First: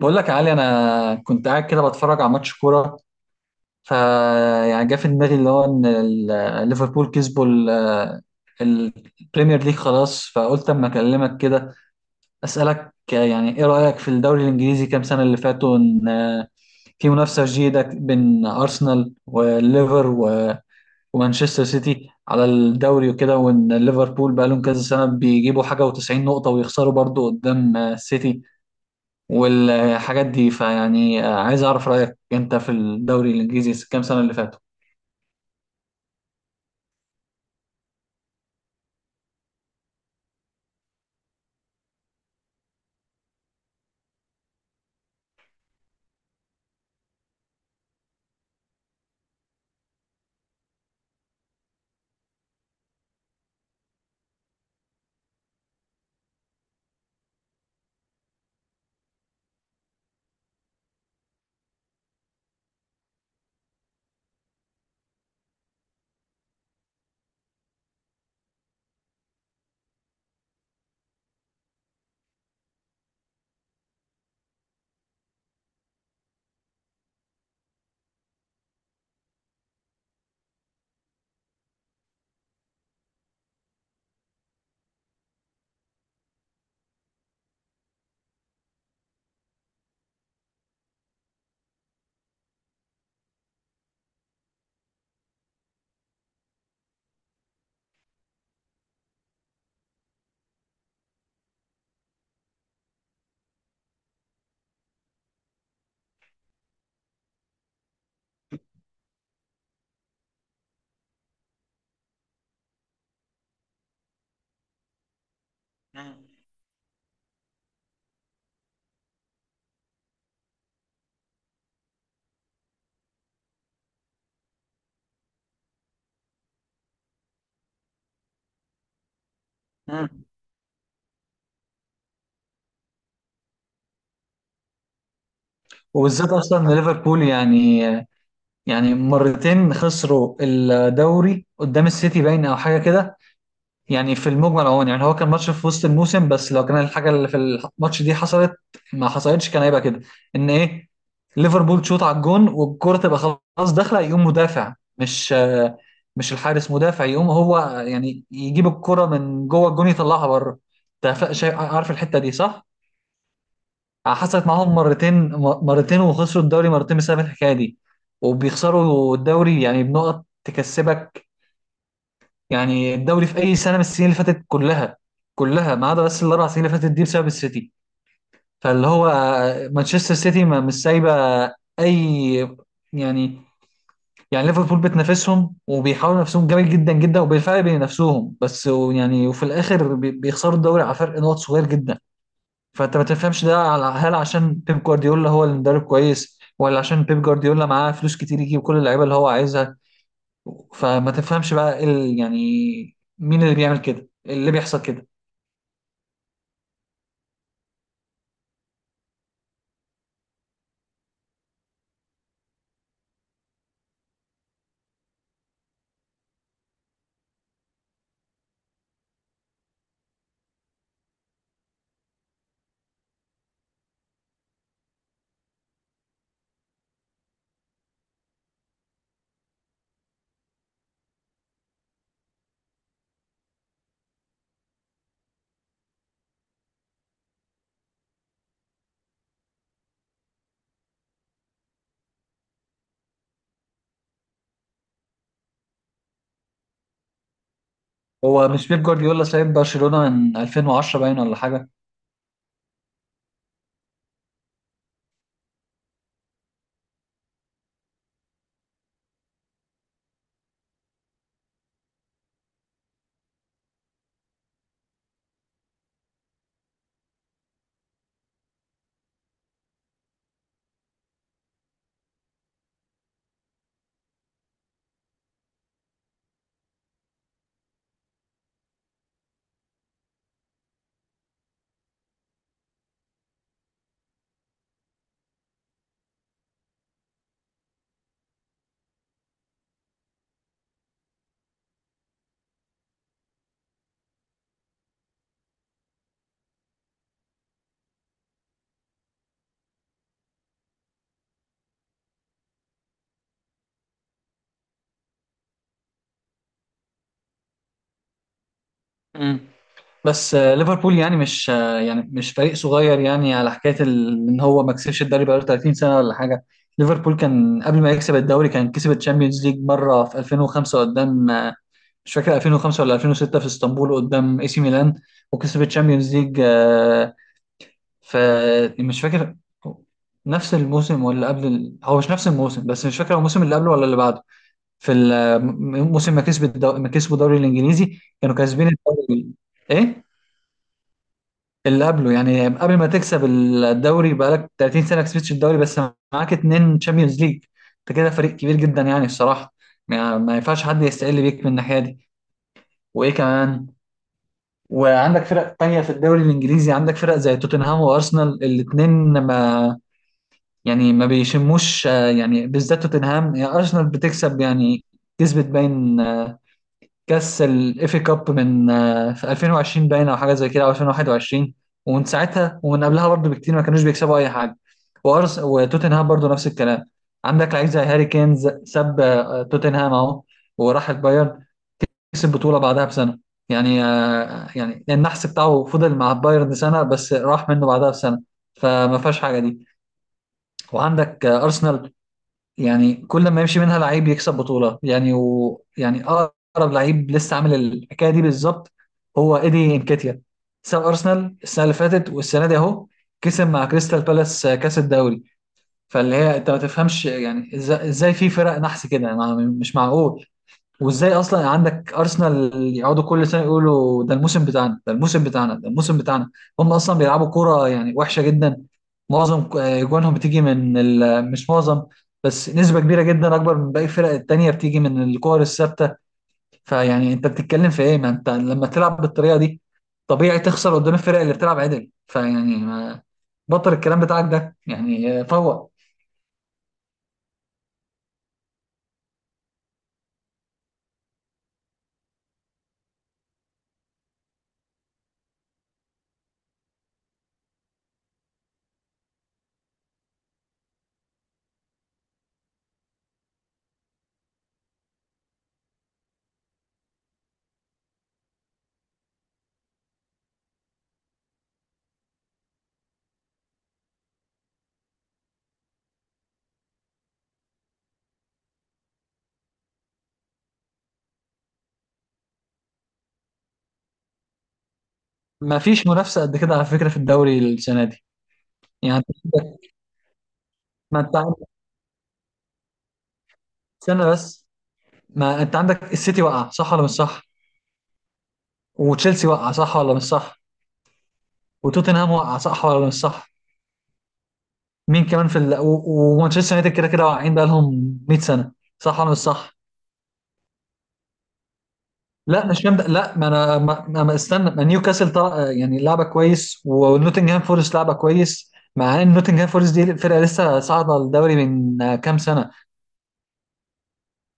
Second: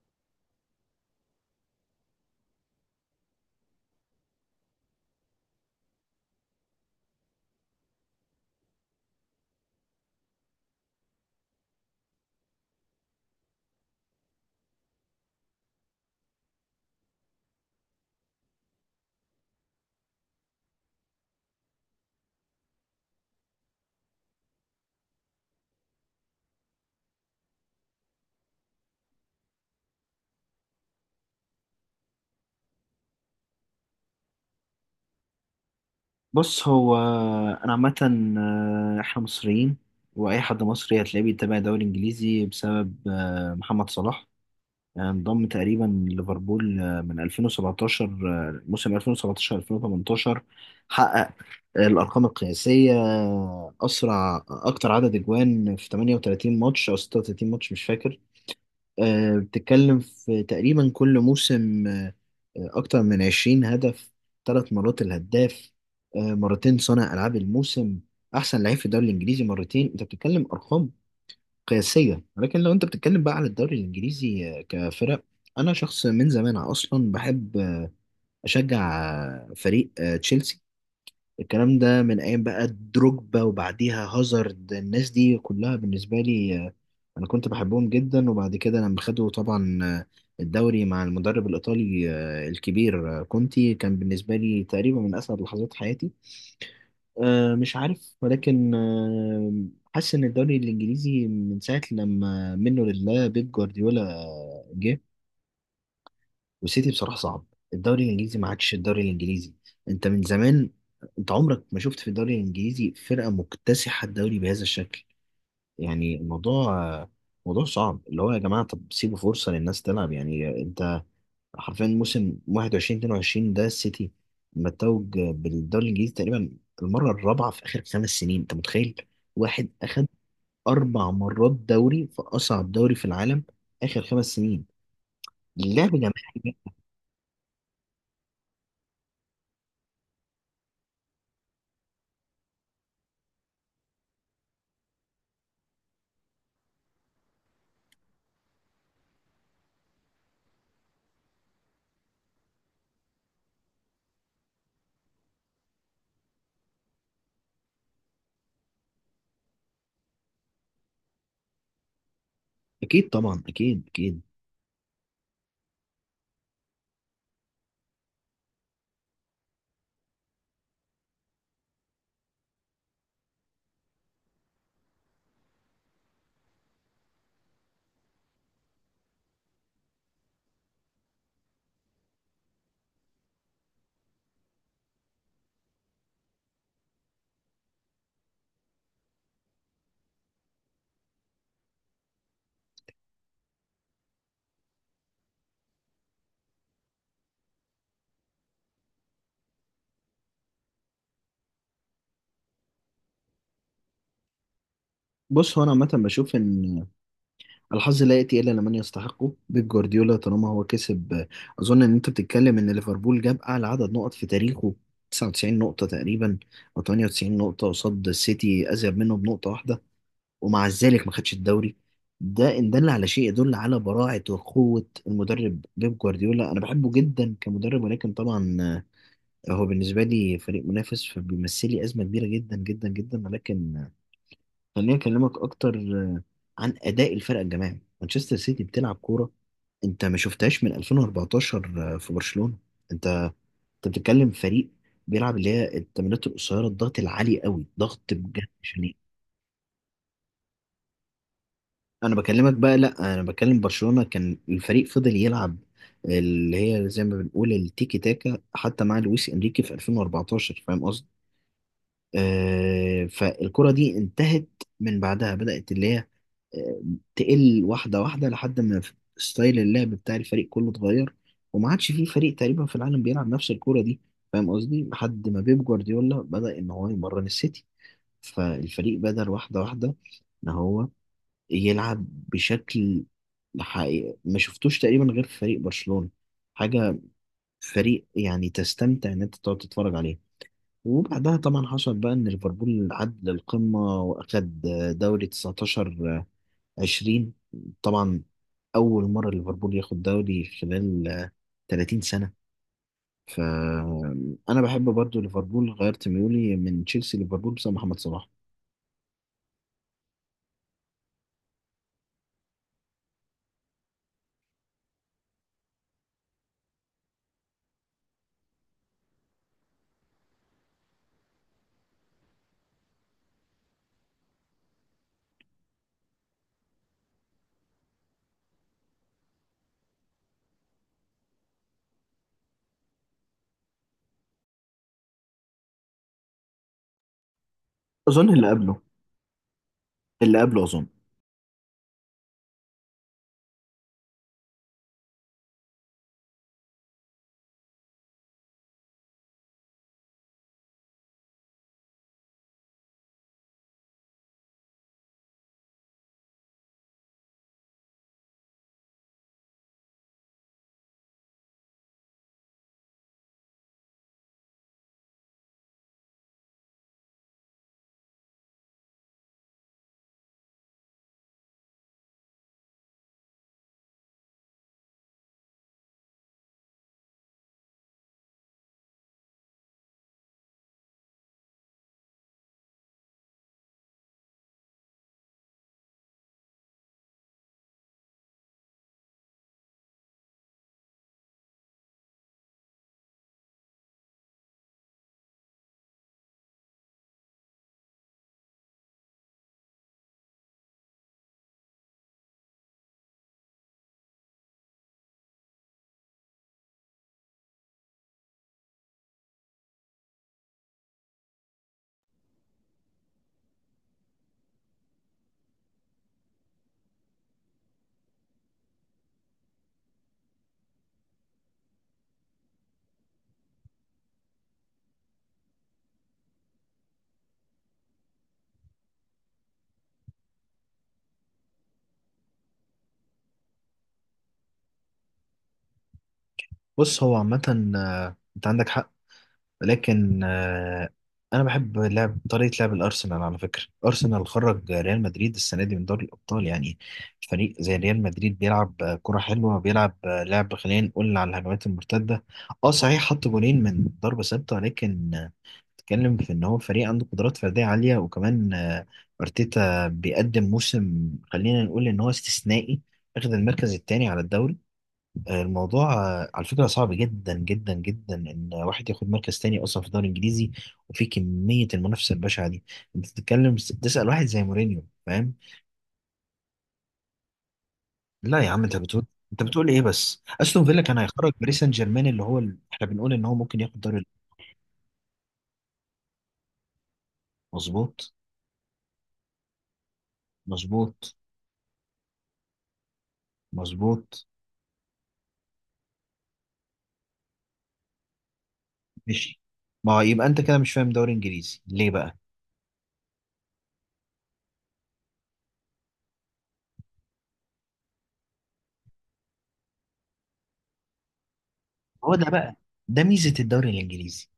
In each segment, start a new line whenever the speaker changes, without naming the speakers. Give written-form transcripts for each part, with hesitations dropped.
بقول لك يا علي، انا كنت قاعد كده بتفرج على ماتش كوره. ف يعني جه في دماغي اللي هو ان ليفربول كسبوا البريمير ليج خلاص، فقلت اما اكلمك كده اسالك يعني ايه رايك في الدوري الانجليزي كام سنه اللي فاتوا، ان في منافسه جيده بين ارسنال والليفر ومانشستر سيتي على الدوري وكده، وان ليفربول بقى لهم كذا سنه بيجيبوا حاجه و90 نقطه ويخسروا برضو قدام السيتي والحاجات دي. فيعني عايز اعرف رايك انت في الدوري الانجليزي كام سنه اللي فاتوا.
بص هو انا عامه. احنا مصريين، واي حد مصري هتلاقيه بيتابع الدوري الانجليزي بسبب محمد صلاح. انضم تقريبا ليفربول من 2017، موسم 2017 2018. حقق الارقام القياسيه، اسرع اكتر عدد اجوان في 38 ماتش او 36 ماتش، مش فاكر. بتتكلم في تقريبا كل موسم أكتر من 20 هدف، 3 مرات الهداف، مرتين صانع ألعاب الموسم، أحسن لعيب في الدوري الإنجليزي مرتين. أنت بتتكلم أرقام قياسية، ولكن لو أنت بتتكلم بقى على الدوري الإنجليزي كفرق، أنا شخص من زمان أصلا بحب أشجع فريق تشيلسي. الكلام ده من ايام بقى دروجبا وبعديها هازارد، الناس دي كلها بالنسبه لي انا كنت بحبهم جدا. وبعد كده لما خدوا طبعا الدوري مع المدرب الايطالي الكبير كونتي، كان بالنسبه لي تقريبا من اسعد لحظات حياتي. مش عارف، ولكن حاسس ان الدوري الانجليزي من ساعه لما منه لله بيب جوارديولا جه والسيتي، بصراحة صعب. الدوري الإنجليزي ما عادش الدوري الإنجليزي. أنت من زمان، أنت عمرك ما شفت في الدوري الإنجليزي فرقة مكتسحة الدوري بهذا الشكل. يعني الموضوع موضوع صعب، اللي هو يا جماعة طب سيبوا فرصة للناس تلعب. يعني أنت حرفيا موسم 21 22 ده السيتي متوج بالدوري الإنجليزي تقريبا المرة الرابعة في آخر 5 سنين. أنت متخيل واحد أخد
مم.
4 مرات دوري في أصعب دوري في العالم آخر 5 سنين؟ اللعب جماعي.
وبالذات اصلا إن ليفربول يعني مرتين خسروا الدوري قدام السيتي باين او حاجه كده. يعني في المجمل اهو، يعني هو كان ماتش في وسط الموسم، بس لو كان الحاجه اللي في الماتش دي حصلت ما حصلتش كان هيبقى كده ان ايه: ليفربول تشوط على الجون والكره تبقى خلاص داخله، يقوم مدافع مش الحارس، مدافع يقوم هو يعني يجيب الكره من جوه الجون يطلعها بره. انت شايف، عارف الحته دي صح؟
أكيد طبعا، أكيد أكيد.
حصلت معاهم مرتين. مرتين وخسروا الدوري مرتين بسبب الحكايه دي. وبيخسروا الدوري يعني بنقط تكسبك، يعني الدوري في اي سنه من السنين اللي فاتت كلها، كلها ما عدا بس الاربع سنين اللي فاتت دي بسبب السيتي. فاللي هو مانشستر سيتي ما مش سايبه اي يعني. يعني ليفربول بتنافسهم وبيحاولوا نفسهم جامد جدا جدا وبالفعل بينافسوهم، بس يعني وفي الاخر بيخسروا الدوري على فرق نقط صغير جدا. فانت ما تفهمش ده، هل عشان بيب جوارديولا هو المدرب كويس ولا عشان بيب جوارديولا معاه فلوس كتير يجيب كل اللعيبه اللي هو عايزها؟ فما تفهمش بقى إيه يعني مين اللي بيعمل كده، إيه اللي بيحصل كده.
بص هو انا عامه بشوف ان الحظ لا ياتي الا لمن يستحقه. بيب جوارديولا طالما هو كسب، اظن ان انت بتتكلم ان ليفربول جاب اعلى عدد نقط في تاريخه، 99 نقطه تقريبا او 98 نقطه قصاد السيتي، ازيد منه بنقطه واحده، ومع ذلك ما خدش الدوري. ده ان دل على شيء يدل على براعه وقوه المدرب بيب جوارديولا. انا بحبه جدا كمدرب، ولكن طبعا هو بالنسبه لي فريق منافس، فبيمثل لي ازمه كبيره جدا جدا جدا. ولكن خليني اكلمك اكتر عن اداء الفرق الجماعي. مانشستر سيتي بتلعب كوره انت ما شفتهاش من 2014 في برشلونه. انت انت بتتكلم فريق بيلعب اللي هي التمريرات القصيره، الضغط العالي قوي، ضغط بجد
هو مش بيب
شنيع.
جوارديولا سايب برشلونة من 2010 باين ولا حاجة؟
انا بكلمك بقى، لا انا بكلم برشلونه. كان الفريق فضل يلعب اللي هي زي ما بنقول التيكي تاكا حتى مع لويس انريكي في 2014، فاهم؟ فالكرة دي انتهت. من بعدها بدأت اللي هي آه، تقل واحدة واحدة لحد ما ستايل اللعب بتاع الفريق كله اتغير، وما عادش فيه فريق تقريبا في العالم بيلعب نفس الكرة دي، فاهم قصدي؟ لحد ما بيب جوارديولا بدأ إن هو يمرن السيتي، فالفريق بدأ واحدة واحدة إن هو يلعب بشكل حقيقي ما شفتوش تقريبا غير في فريق برشلونة. حاجة فريق يعني تستمتع إن أنت تقعد تتفرج عليه. وبعدها طبعا حصل بقى ان ليفربول عد للقمه واخد دوري 19 20، طبعا اول مره ليفربول ياخد دوري خلال 30 سنه. فانا بحب برضو ليفربول، غيرت ميولي من تشيلسي ليفربول بسبب محمد صلاح.
مم. بس ليفربول يعني مش يعني مش فريق صغير يعني على حكايه ان هو ما كسبش الدوري بقاله 30 سنه ولا حاجه. ليفربول كان قبل ما يكسب الدوري كان كسب الشامبيونز ليج مره في 2005 قدام، مش فاكر 2005 ولا 2006، في اسطنبول قدام اي سي ميلان، وكسب الشامبيونز ليج. فمش فاكر نفس الموسم ولا قبل هو مش نفس الموسم بس مش فاكر هو الموسم اللي قبله ولا اللي بعده. في الموسم ما كسب ما كسبوا الدوري الانجليزي
اظن
كانوا
اللي
كاسبين
قبله
الدوري. ايه؟
اللي قبله اظن.
اللي قبله؟ يعني قبل ما تكسب الدوري بقالك 30 سنه ما كسبتش الدوري، بس معاك اتنين تشامبيونز ليج. انت كده فريق كبير جدا يعني الصراحه، ما ينفعش حد يستقل بيك من الناحيه دي. وايه كمان، وعندك فرق تانية في الدوري الانجليزي، عندك فرق زي توتنهام وارسنال الاتنين ما يعني ما بيشموش. يعني بالذات توتنهام، يعني ارسنال بتكسب يعني، كسبت باين كاس الاف كاب من، في 2020 باين او حاجه زي كده او 2021، ومن ساعتها ومن قبلها برضه بكتير ما كانوش بيكسبوا اي حاجه. وارس وتوتنهام برضه نفس الكلام. عندك لعيب زي هاري كين، ساب توتنهام اهو وراح البايرن، كسب بطوله بعدها بسنه. يعني يعني النحس بتاعه فضل مع البايرن سنه بس، راح منه بعدها بسنه، فما فيهاش حاجه دي. وعندك ارسنال، يعني كل ما يمشي منها لعيب يكسب بطولة يعني، ويعني أقرب لعيب لسه عامل الحكاية دي بالظبط هو إيدي إنكيتيا، ساب أرسنال السنة اللي فاتت والسنة دي أهو كسب مع كريستال بالاس كأس الدوري. فاللي هي أنت ما تفهمش يعني إزاي في فرق نحس كده، مش معقول. وازاي اصلا عندك ارسنال يقعدوا كل سنه يقولوا ده الموسم بتاعنا، ده الموسم بتاعنا، ده الموسم بتاعنا، هم اصلا بيلعبوا كوره يعني وحشه جدا؟ معظم جوانهم بتيجي من ال... آه، مش معظم بس نسبه كبيره جدا اكبر من باقي الفرق التانيه بتيجي من الكور الثابته. فيعني انت بتتكلم في ايه؟ ما انت لما تلعب بالطريقه دي طبيعي تخسر قدام الفرق اللي بتلعب عدل، فيعني ما... بطل الكلام بتاعك ده يعني فوق.
بص هو عامه، انت عندك حق، لكن انا بحب لعب طريقه لعب الارسنال. على فكره ارسنال خرج ريال مدريد السنه دي من دوري الابطال. يعني فريق زي ريال مدريد بيلعب كره حلوه، بيلعب لعب خلينا نقول على الهجمات المرتده. اه صحيح حط جولين من ضربه ثابته، لكن بتتكلم في ان هو فريق عنده قدرات فرديه عاليه، وكمان ارتيتا بيقدم موسم خلينا نقول ان هو استثنائي، اخذ المركز الثاني على الدوري. الموضوع على فكرة صعب جدا جدا جدا إن واحد ياخد مركز تاني أصلا في الدوري الإنجليزي، وفي كمية المنافسة البشعة دي. أنت بتتكلم تسأل واحد زي مورينيو، فاهم؟
ما فيش منافسه قد كده على فكره في الدوري السنه دي.
لا يا عم، أنت
يعني
بتقول، أنت بتقول إيه بس؟ أستون فيلا كان
ما انت
هيخرج
عندك
باريس سان جيرمان، اللي هو ال... إحنا بنقول إن هو ممكن ياخد دوري ال-.
سنه بس، ما انت عندك السيتي وقع، صح ولا مش صح؟
مظبوط.
وتشيلسي وقع، صح ولا مش صح؟
مظبوط.
وتوتنهام وقع، صح ولا مش صح؟
مظبوط.
مين كمان في ومانشستر يونايتد كده كده واقعين بقى لهم 100 سنه، صح ولا مش
ماشي.
صح؟
ما هو يبقى أنت كده مش فاهم دوري إنجليزي ليه بقى.
لا، مش فاهم لا، ما انا ما استنى، ما نيوكاسل طلع يعني لعبه كويس ونوتنجهام فورست لعبه كويس، مع ان نوتنجهام فورست دي فرقه لسه صاعده الدوري من
هو
كام
ده
سنه.
بقى، ده ميزة الدوري الإنجليزي،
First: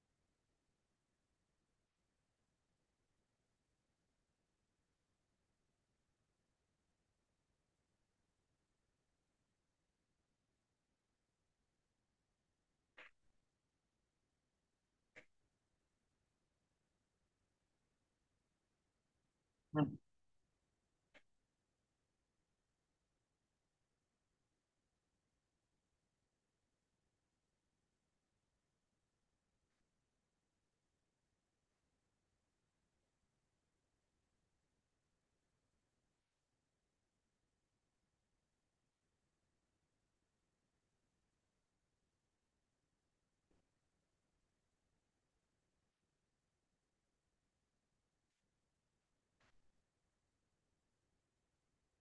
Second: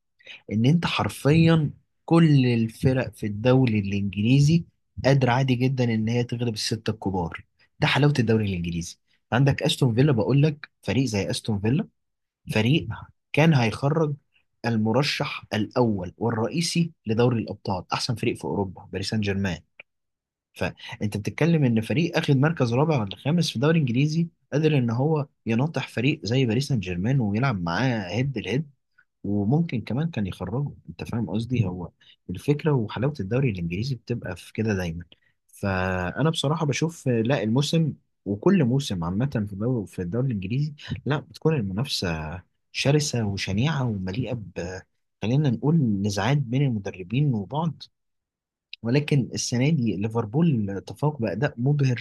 ان انت حرفيا كل الفرق في الدوري الانجليزي قادره عادي جدا ان هي تغلب السته الكبار. ده حلاوه الدوري الانجليزي. عندك استون فيلا، بقول لك فريق زي استون فيلا، فريق كان هيخرج المرشح الاول والرئيسي لدوري الابطال، احسن فريق في اوروبا، باريس سان جيرمان. فانت بتتكلم ان فريق اخد مركز رابع ولا خامس في الدوري الانجليزي قادر ان هو يناطح فريق زي باريس سان جيرمان ويلعب معاه هيد لهيد، وممكن كمان كان يخرجوا، انت فاهم قصدي؟ هو الفكره وحلاوه الدوري الانجليزي بتبقى في كده دايما. فانا بصراحه بشوف لا الموسم وكل موسم عامه في الدوري الانجليزي لا بتكون المنافسه شرسه وشنيعه ومليئه ب خلينا نقول نزاعات بين المدربين وبعض. ولكن السنه دي ليفربول تفوق باداء مبهر،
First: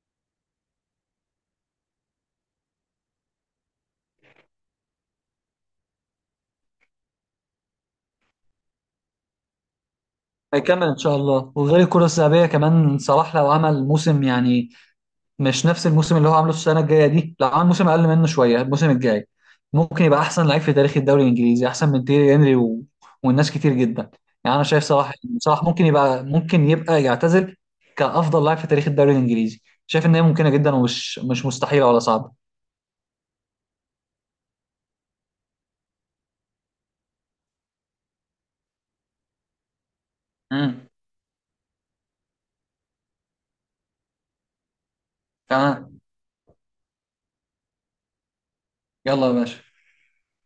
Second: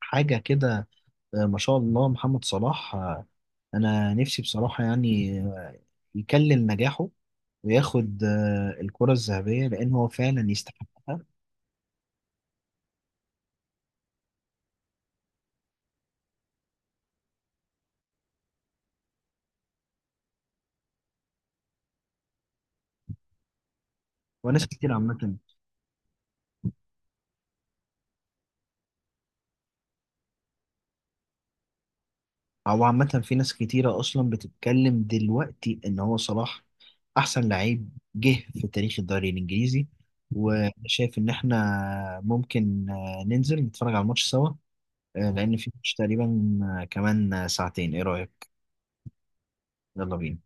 حاجه كده. ما شاء الله محمد صلاح. انا نفسي بصراحه يعني يكلم نجاحه وياخد الكرة الذهبية لأن هو فعلا
هيكمل ان شاء
يستحقها.
الله، وغير الكره الذهبيه كمان صلاح لو عمل موسم، يعني مش نفس الموسم اللي هو عامله السنه الجايه دي، لا عامل موسم اقل منه شويه الموسم الجاي، ممكن يبقى احسن لعيب في تاريخ الدوري الانجليزي، احسن من تيري هنري والناس كتير جدا. يعني انا
وناس
شايف
كتير
صلاح،
عامة،
صلاح ممكن يبقى يعتزل كافضل لاعب في تاريخ الدوري الانجليزي. شايف ان هي ممكنه جدا ومش مش مستحيله ولا صعبه.
أو عامة في ناس كتيرة أصلا بتتكلم دلوقتي إن هو صلاح أحسن لعيب جه في تاريخ الدوري الإنجليزي.
امم.
وشايف إن إحنا ممكن ننزل نتفرج على الماتش سوا. لأن في ماتش
تمام،
تقريبا كمان ساعتين، إيه رأيك؟
يلا يا باشا.
يلا بينا.